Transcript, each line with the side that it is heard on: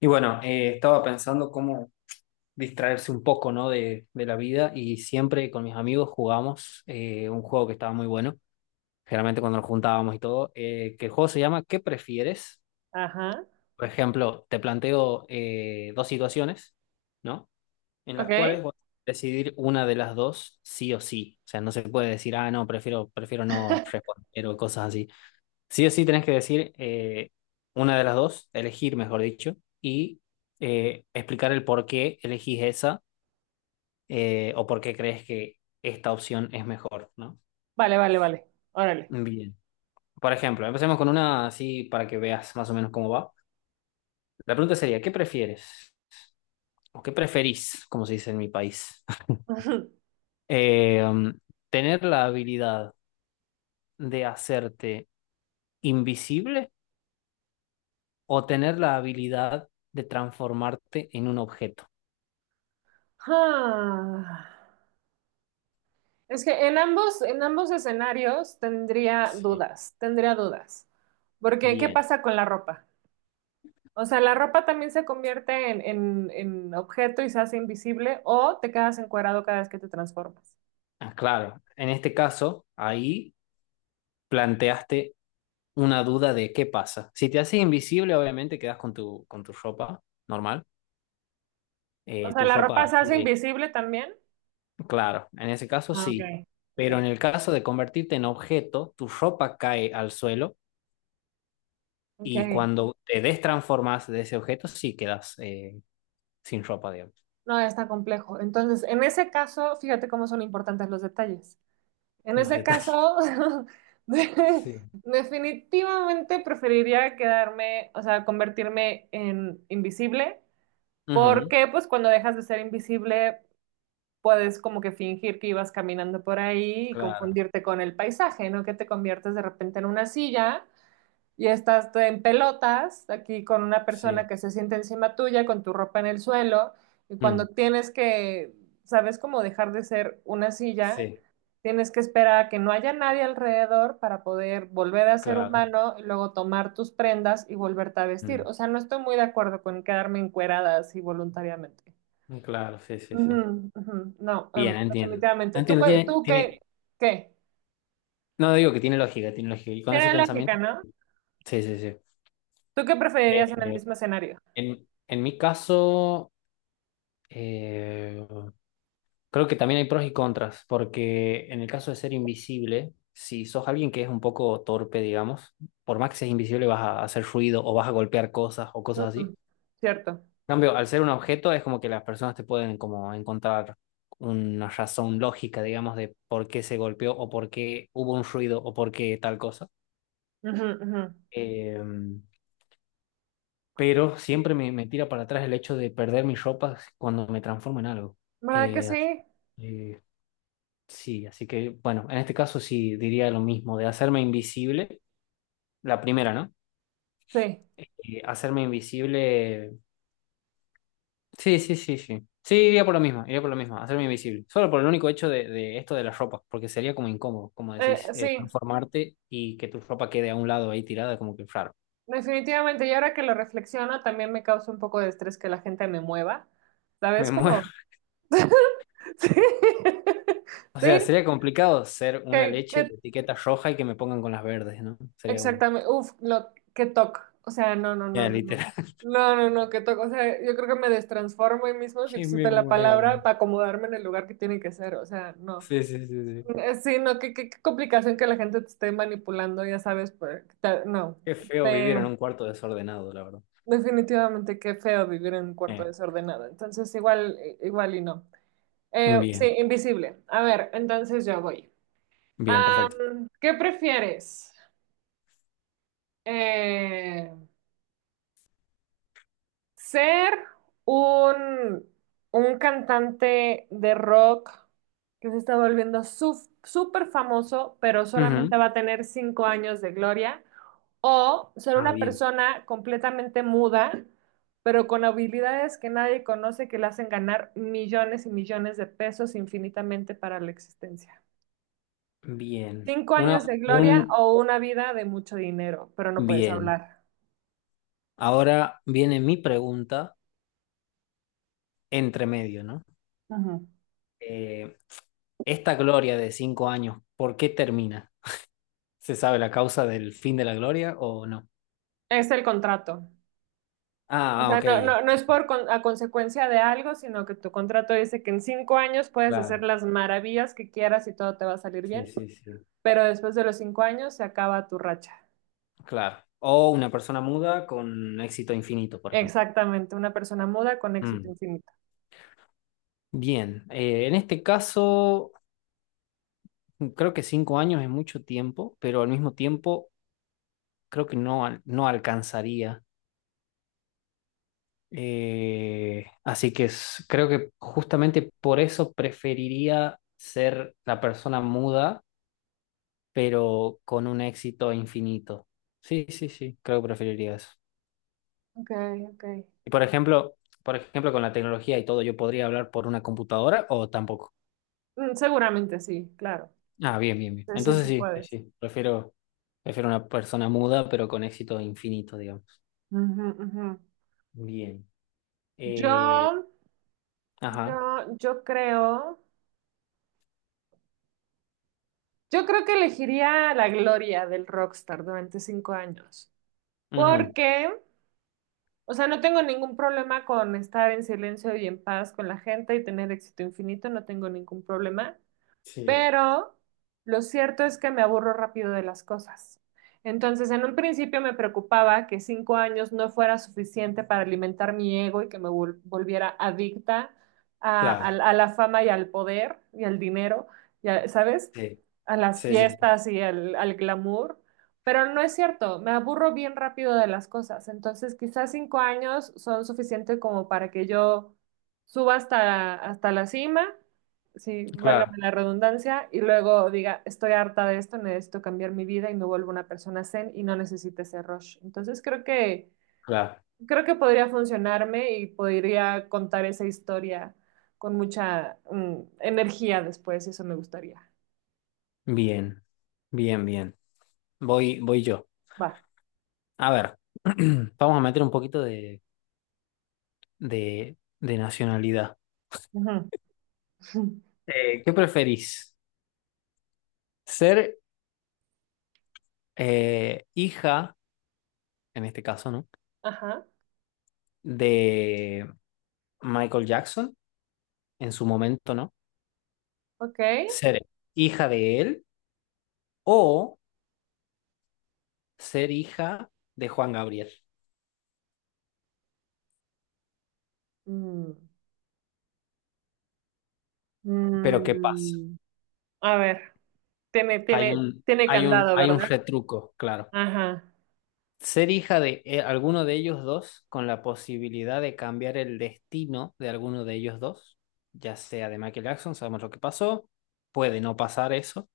left: Y bueno, estaba pensando cómo distraerse un poco, ¿no? de la vida y siempre con mis amigos jugamos un juego que estaba muy bueno, generalmente cuando nos juntábamos y todo, que el juego se llama ¿Qué prefieres?
right: Ajá.
left: Por ejemplo, te planteo dos situaciones, ¿no? En las
right: Ok.
left: cuales vas a decidir una de las dos sí o sí. O sea, no se puede decir, ah, no, prefiero no responder o cosas así. Sí o sí tenés que decir una de las dos, elegir, mejor dicho, y explicar el por qué elegís esa o por qué crees que esta opción es mejor, ¿no?
right: Vale, vale, vale. Órale.
left: Bien. Por ejemplo, empecemos con una así para que veas más o menos cómo va. La pregunta sería, ¿qué prefieres? ¿O qué preferís, como se dice en mi país? Eh, um, ¿tener la habilidad de hacerte invisible o tener la habilidad de transformarte en un objeto?
right: Ah, es que en ambos escenarios tendría
left: Sí.
right: dudas, tendría dudas. Porque, ¿qué
left: Bien.
right: pasa con la ropa? O sea, la ropa también se convierte en objeto y se hace invisible, o te quedas encuadrado cada vez que te transformas.
left: Ah, claro, en este caso, ahí planteaste una duda de qué pasa. Si te haces invisible, obviamente quedas con con tu ropa normal.
right: O sea,
left: Tu
right: la
left: ropa
right: ropa se hace
left: adquiere,
right: invisible también.
left: claro, en ese caso
right: Ah, ok.
left: sí.
right: Ok.
left: Pero en el caso de convertirte en objeto, tu ropa cae al suelo
right: Ok.
left: y cuando te destransformas de ese objeto, sí quedas sin ropa, digamos.
right: No, está complejo. Entonces, en ese caso, fíjate cómo son importantes los detalles. En
left: Los
right: ese
left: detalles.
right: caso, de-
left: Sí.
right: definitivamente preferiría quedarme, o sea, convertirme en invisible,
left: Ujú.
right: porque pues cuando dejas de ser invisible puedes como que fingir que ibas caminando por ahí y
left: Claro,
right: confundirte con el paisaje, ¿no? Que te conviertes de repente en una silla y estás en pelotas aquí con una persona
left: sí.
right: que se siente encima tuya, con tu ropa en el suelo, y cuando
left: Mm,
right: tienes que, sabes cómo dejar de ser una silla,
left: sí,
right: tienes que esperar a que no haya nadie alrededor para poder volver a ser
left: claro.
right: humano y luego tomar tus prendas y volverte a vestir.
left: Mm,
right: O sea, no estoy muy de acuerdo con quedarme encuerada así voluntariamente.
left: claro, sí, sí, sí.
right: Ujú, ujú, no,
left: Bien, entiendo.
right: definitivamente. ¿Tú,
left: Entiendo,
right: tú qué,
left: tiene,
right: qué?
left: no digo que tiene lógica, tiene lógica. Y con ese
right: Tiene lógica,
left: pensamiento,
right: ¿no?
left: sí, sí, sí.
right: ¿Tú qué preferirías en el
left: Eh,
right: mismo escenario?
left: en mi caso, eh, creo que también hay pros y contras, porque en el caso de ser invisible, si sos alguien que es un poco torpe, digamos, por más que seas invisible vas a hacer ruido o vas a golpear cosas o cosas así.
right: Ujú, cierto.
left: En cambio, al ser un objeto es como que las personas te pueden como encontrar una razón lógica, digamos, de por qué se golpeó o por qué hubo un ruido o por qué tal cosa.
right: Ujú, ujú.
left: Eh, pero siempre me tira para atrás el hecho de perder mis ropas cuando me transformo en algo.
right: ¿Verdad que
left: Eh, así
right: sí?
left: que, sí, así que bueno, en este caso sí diría lo mismo, de hacerme invisible, la primera, ¿no?
right: Sí,
left: Hacerme invisible, sí, sí, sí, sí. Sí, iría por lo mismo, iría por lo mismo, hacerme invisible. Solo por el único hecho de esto de las ropas, porque sería como incómodo, como decís,
right: Sí,
left: transformarte y que tu ropa quede a un lado ahí tirada, como que raro.
right: definitivamente. Y ahora que lo reflexiono, también me causa un poco de estrés que la gente me mueva.
left: Me
right: ¿Sabes? Como...
left: muero.
right: Sí,
left: O sea,
right: sí,
left: sería complicado ser una
right: que,
left: leche
right: que-
left: de etiqueta roja y que me pongan con las verdes, ¿no? Sería como,
right: exactamente. Uf, lo que toc. O sea, no, no, no,
left: ya,
right: no, no.
left: literal,
right: No, no, no, que toc. O sea, yo creo que me destransformo ahí mismo, si
left: que me
right: existe la palabra,
left: muevan.
right: para acomodarme en el lugar que tiene que ser. O sea, no.
left: Sí, sí, sí, sí.
right: Sí, no, qué, qué complicación que la gente te esté manipulando, ya sabes, pues, que no.
left: Qué feo vivir en
right: Este,
left: un cuarto desordenado, la verdad.
right: Definitivamente, qué feo vivir en un cuarto
left: Eh,
right: desordenado. Entonces, igual, igual y no.
left: bien,
right: Sí, invisible. A ver, entonces yo voy.
left: bien, perfecto.
right: ¿Qué prefieres? Eh, Ser un, un cantante de rock que se está volviendo súper famoso, pero solamente
left: Ujú.
right: va a tener 5 años de gloria, o ser
left: Ah,
right: una
left: bien,
right: persona completamente muda, pero con habilidades que nadie conoce que le hacen ganar millones y millones de pesos infinitamente para la existencia.
left: bien.
right: Cinco
left: Una,
right: años de gloria
left: un,
right: o una vida de mucho dinero, pero no puedes
left: bien.
right: hablar.
left: Ahora viene mi pregunta entre medio, ¿no?
right: Ajá.
left: Eh, esta gloria de 5 años, ¿por qué termina? ¿Se sabe la causa del fin de la gloria o no?
right: Es el contrato. O
left: Ah, ah,
right: sea,
left: ok,
right: no,
left: ya.
right: no, no es por a consecuencia de algo, sino que tu contrato dice que en 5 años puedes hacer
left: Claro.
right: las maravillas que quieras y todo te va a salir
left: Sí,
right: bien,
left: sí, sí.
right: pero después de los 5 años se acaba tu racha.
left: Claro. O una persona muda con éxito infinito, por ejemplo.
right: Exactamente, una persona muda con éxito
left: Mm.
right: infinito.
left: Bien. En este caso, creo que 5 años es mucho tiempo, pero al mismo tiempo creo que no, no alcanzaría. Creo que justamente por eso preferiría ser la persona muda, pero con un éxito infinito. Sí, sí, sí, creo que preferiría eso.
right: Ok, ok.
left: Y por ejemplo, con la tecnología y todo, ¿yo podría hablar por una computadora o tampoco?
right: Seguramente sí, claro.
left: Ah, bien, bien, bien.
right: Sí, sí,
left: Entonces
right: sí
left: sí, sí,
right: puedes.
left: sí. Prefiero una persona muda, pero con éxito infinito, digamos.
right: Ujú, ujú.
left: Bien. Eh,
right: Yo,
left: ajá.
right: yo, yo creo, yo creo que elegiría la gloria del rockstar durante 5 años.
left: Ujú.
right: Porque O sea, no tengo ningún problema con estar en silencio y en paz con la gente y tener éxito infinito, no tengo ningún problema,
left: Sí,
right: pero lo cierto es que me aburro rápido de las cosas. Entonces, en un principio me preocupaba que 5 años no fuera suficiente para alimentar mi ego y que me volviera adicta
left: claro.
right: a la fama y al poder y al dinero, ¿sabes?
left: Sí,
right: A las
left: sí, sí, sí.
right: fiestas y al glamour. Pero no es cierto, me aburro bien rápido de las cosas. Entonces, quizás 5 años son suficientes como para que yo suba hasta la cima, sí,
left: Claro,
right: válgame la redundancia, y luego diga, estoy harta de esto, necesito cambiar mi vida y me vuelvo una persona zen y no necesite ese rush. Entonces
left: claro.
right: creo que podría funcionarme y podría contar esa historia con mucha energía después, eso me gustaría.
left: Bien, bien, bien. Voy, voy yo.
right: Va.
left: A ver, vamos a meter un poquito de nacionalidad.
right: Ujú.
left: ¿Qué preferís? ¿Ser hija? En este caso, ¿no?
right: Ajá,
left: De Michael Jackson, en su momento, ¿no?
right: ok.
left: Ser hija de él o ser hija de Juan Gabriel.
right: Mm,
left: Pero ¿qué pasa?
right: mm, a ver, tiene candado,
left: Hay un
right: ¿verdad?
left: retruco, claro.
right: Ajá.
left: Ser hija de alguno de ellos dos con la posibilidad de cambiar el destino de alguno de ellos dos, ya sea de Michael Jackson, sabemos lo que pasó, puede no pasar eso,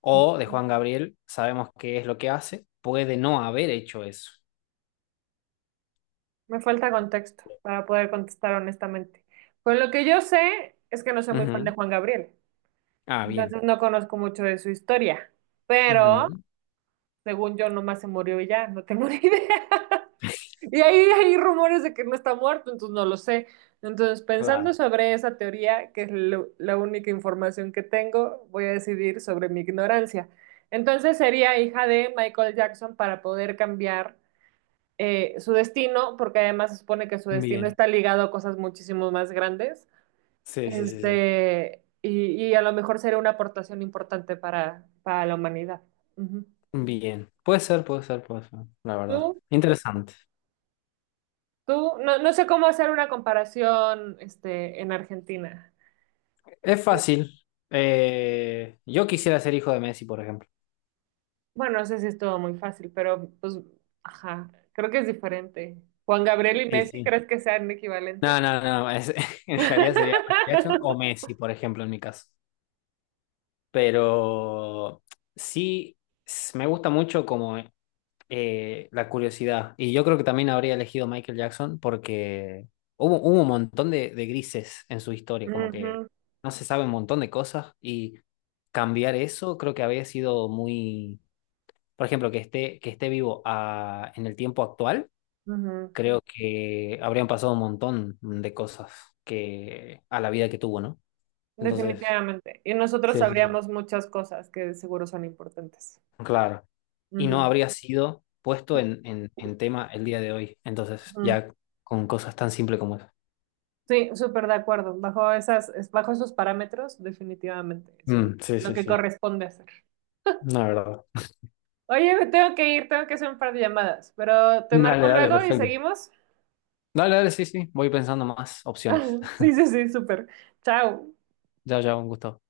left: o de
right: Ujú.
left: Juan Gabriel, sabemos qué es lo que hace, puede no haber hecho eso.
right: Me falta contexto para poder contestar honestamente. Pues lo que yo sé es que no soy muy fan de
left: Ujú.
right: Juan Gabriel,
left: Ah, bien.
right: entonces no conozco mucho de su historia, pero
left: Ujú.
right: según yo nomás se murió y ya, no tengo ni idea. Y ahí hay rumores de que no está muerto, entonces no lo sé. Entonces, pensando
left: Claro.
right: sobre esa teoría, que es la única información que tengo, voy a decidir sobre mi ignorancia. Entonces sería hija de Michael Jackson para poder cambiar su destino, porque además se supone que su destino
left: Bien.
right: está ligado a cosas muchísimo más grandes,
left: Sí, sí, sí, sí.
right: este, y a lo mejor sería una aportación importante para la humanidad. Ujú.
left: Bien. Puede ser, puede ser, puede ser, la verdad.
right: Tú,
left: Interesante.
right: tú, no, no sé cómo hacer una comparación, este, en Argentina.
left: Es fácil. Yo quisiera ser hijo de Messi, por ejemplo.
right: Bueno, no sé si es todo muy fácil, pero pues, ajá, creo que es diferente. Juan Gabriel y
left: Sí,
right: Messi,
left: sí.
right: ¿crees que sean
left: No,
right: equivalentes?
left: no, no. Es- en realidad sería Michael Jackson o Messi, por ejemplo, en mi caso. Pero sí, s- me gusta mucho como la curiosidad. Y yo creo que también habría elegido Michael Jackson porque hubo un montón de grises en su historia, como que
right: Ujú,
left: no se sabe un montón de cosas y cambiar eso creo que había sido muy, por ejemplo, que esté vivo en el tiempo actual,
right: ujú.
left: creo que habrían pasado un montón de cosas que a la vida que tuvo, ¿no? Entonces,
right: Definitivamente. Y nosotros
left: sí, sí, sí.
right: sabríamos muchas cosas que seguro son importantes.
left: Claro. Y no
right: Ujú,
left: habría sido puesto en tema el día de hoy. Entonces,
right: ujú.
left: ya con cosas tan simples como eso.
right: Sí, súper de acuerdo. Bajo esas, bajo esos parámetros, definitivamente es
left: Mm, sí,
right: lo
left: sí,
right: que
left: sí.
right: corresponde hacer.
left: La verdad.
right: Oye, me tengo que ir, tengo que hacer un par de llamadas, pero te
left: Dale,
right: marco
left: dale,
right: luego y
left: perfecto.
right: seguimos.
left: Dale, dale, sí, sí. Voy pensando más opciones.
right: Sí, sí, sí, súper. Chao.
left: Ya, ya, un gusto.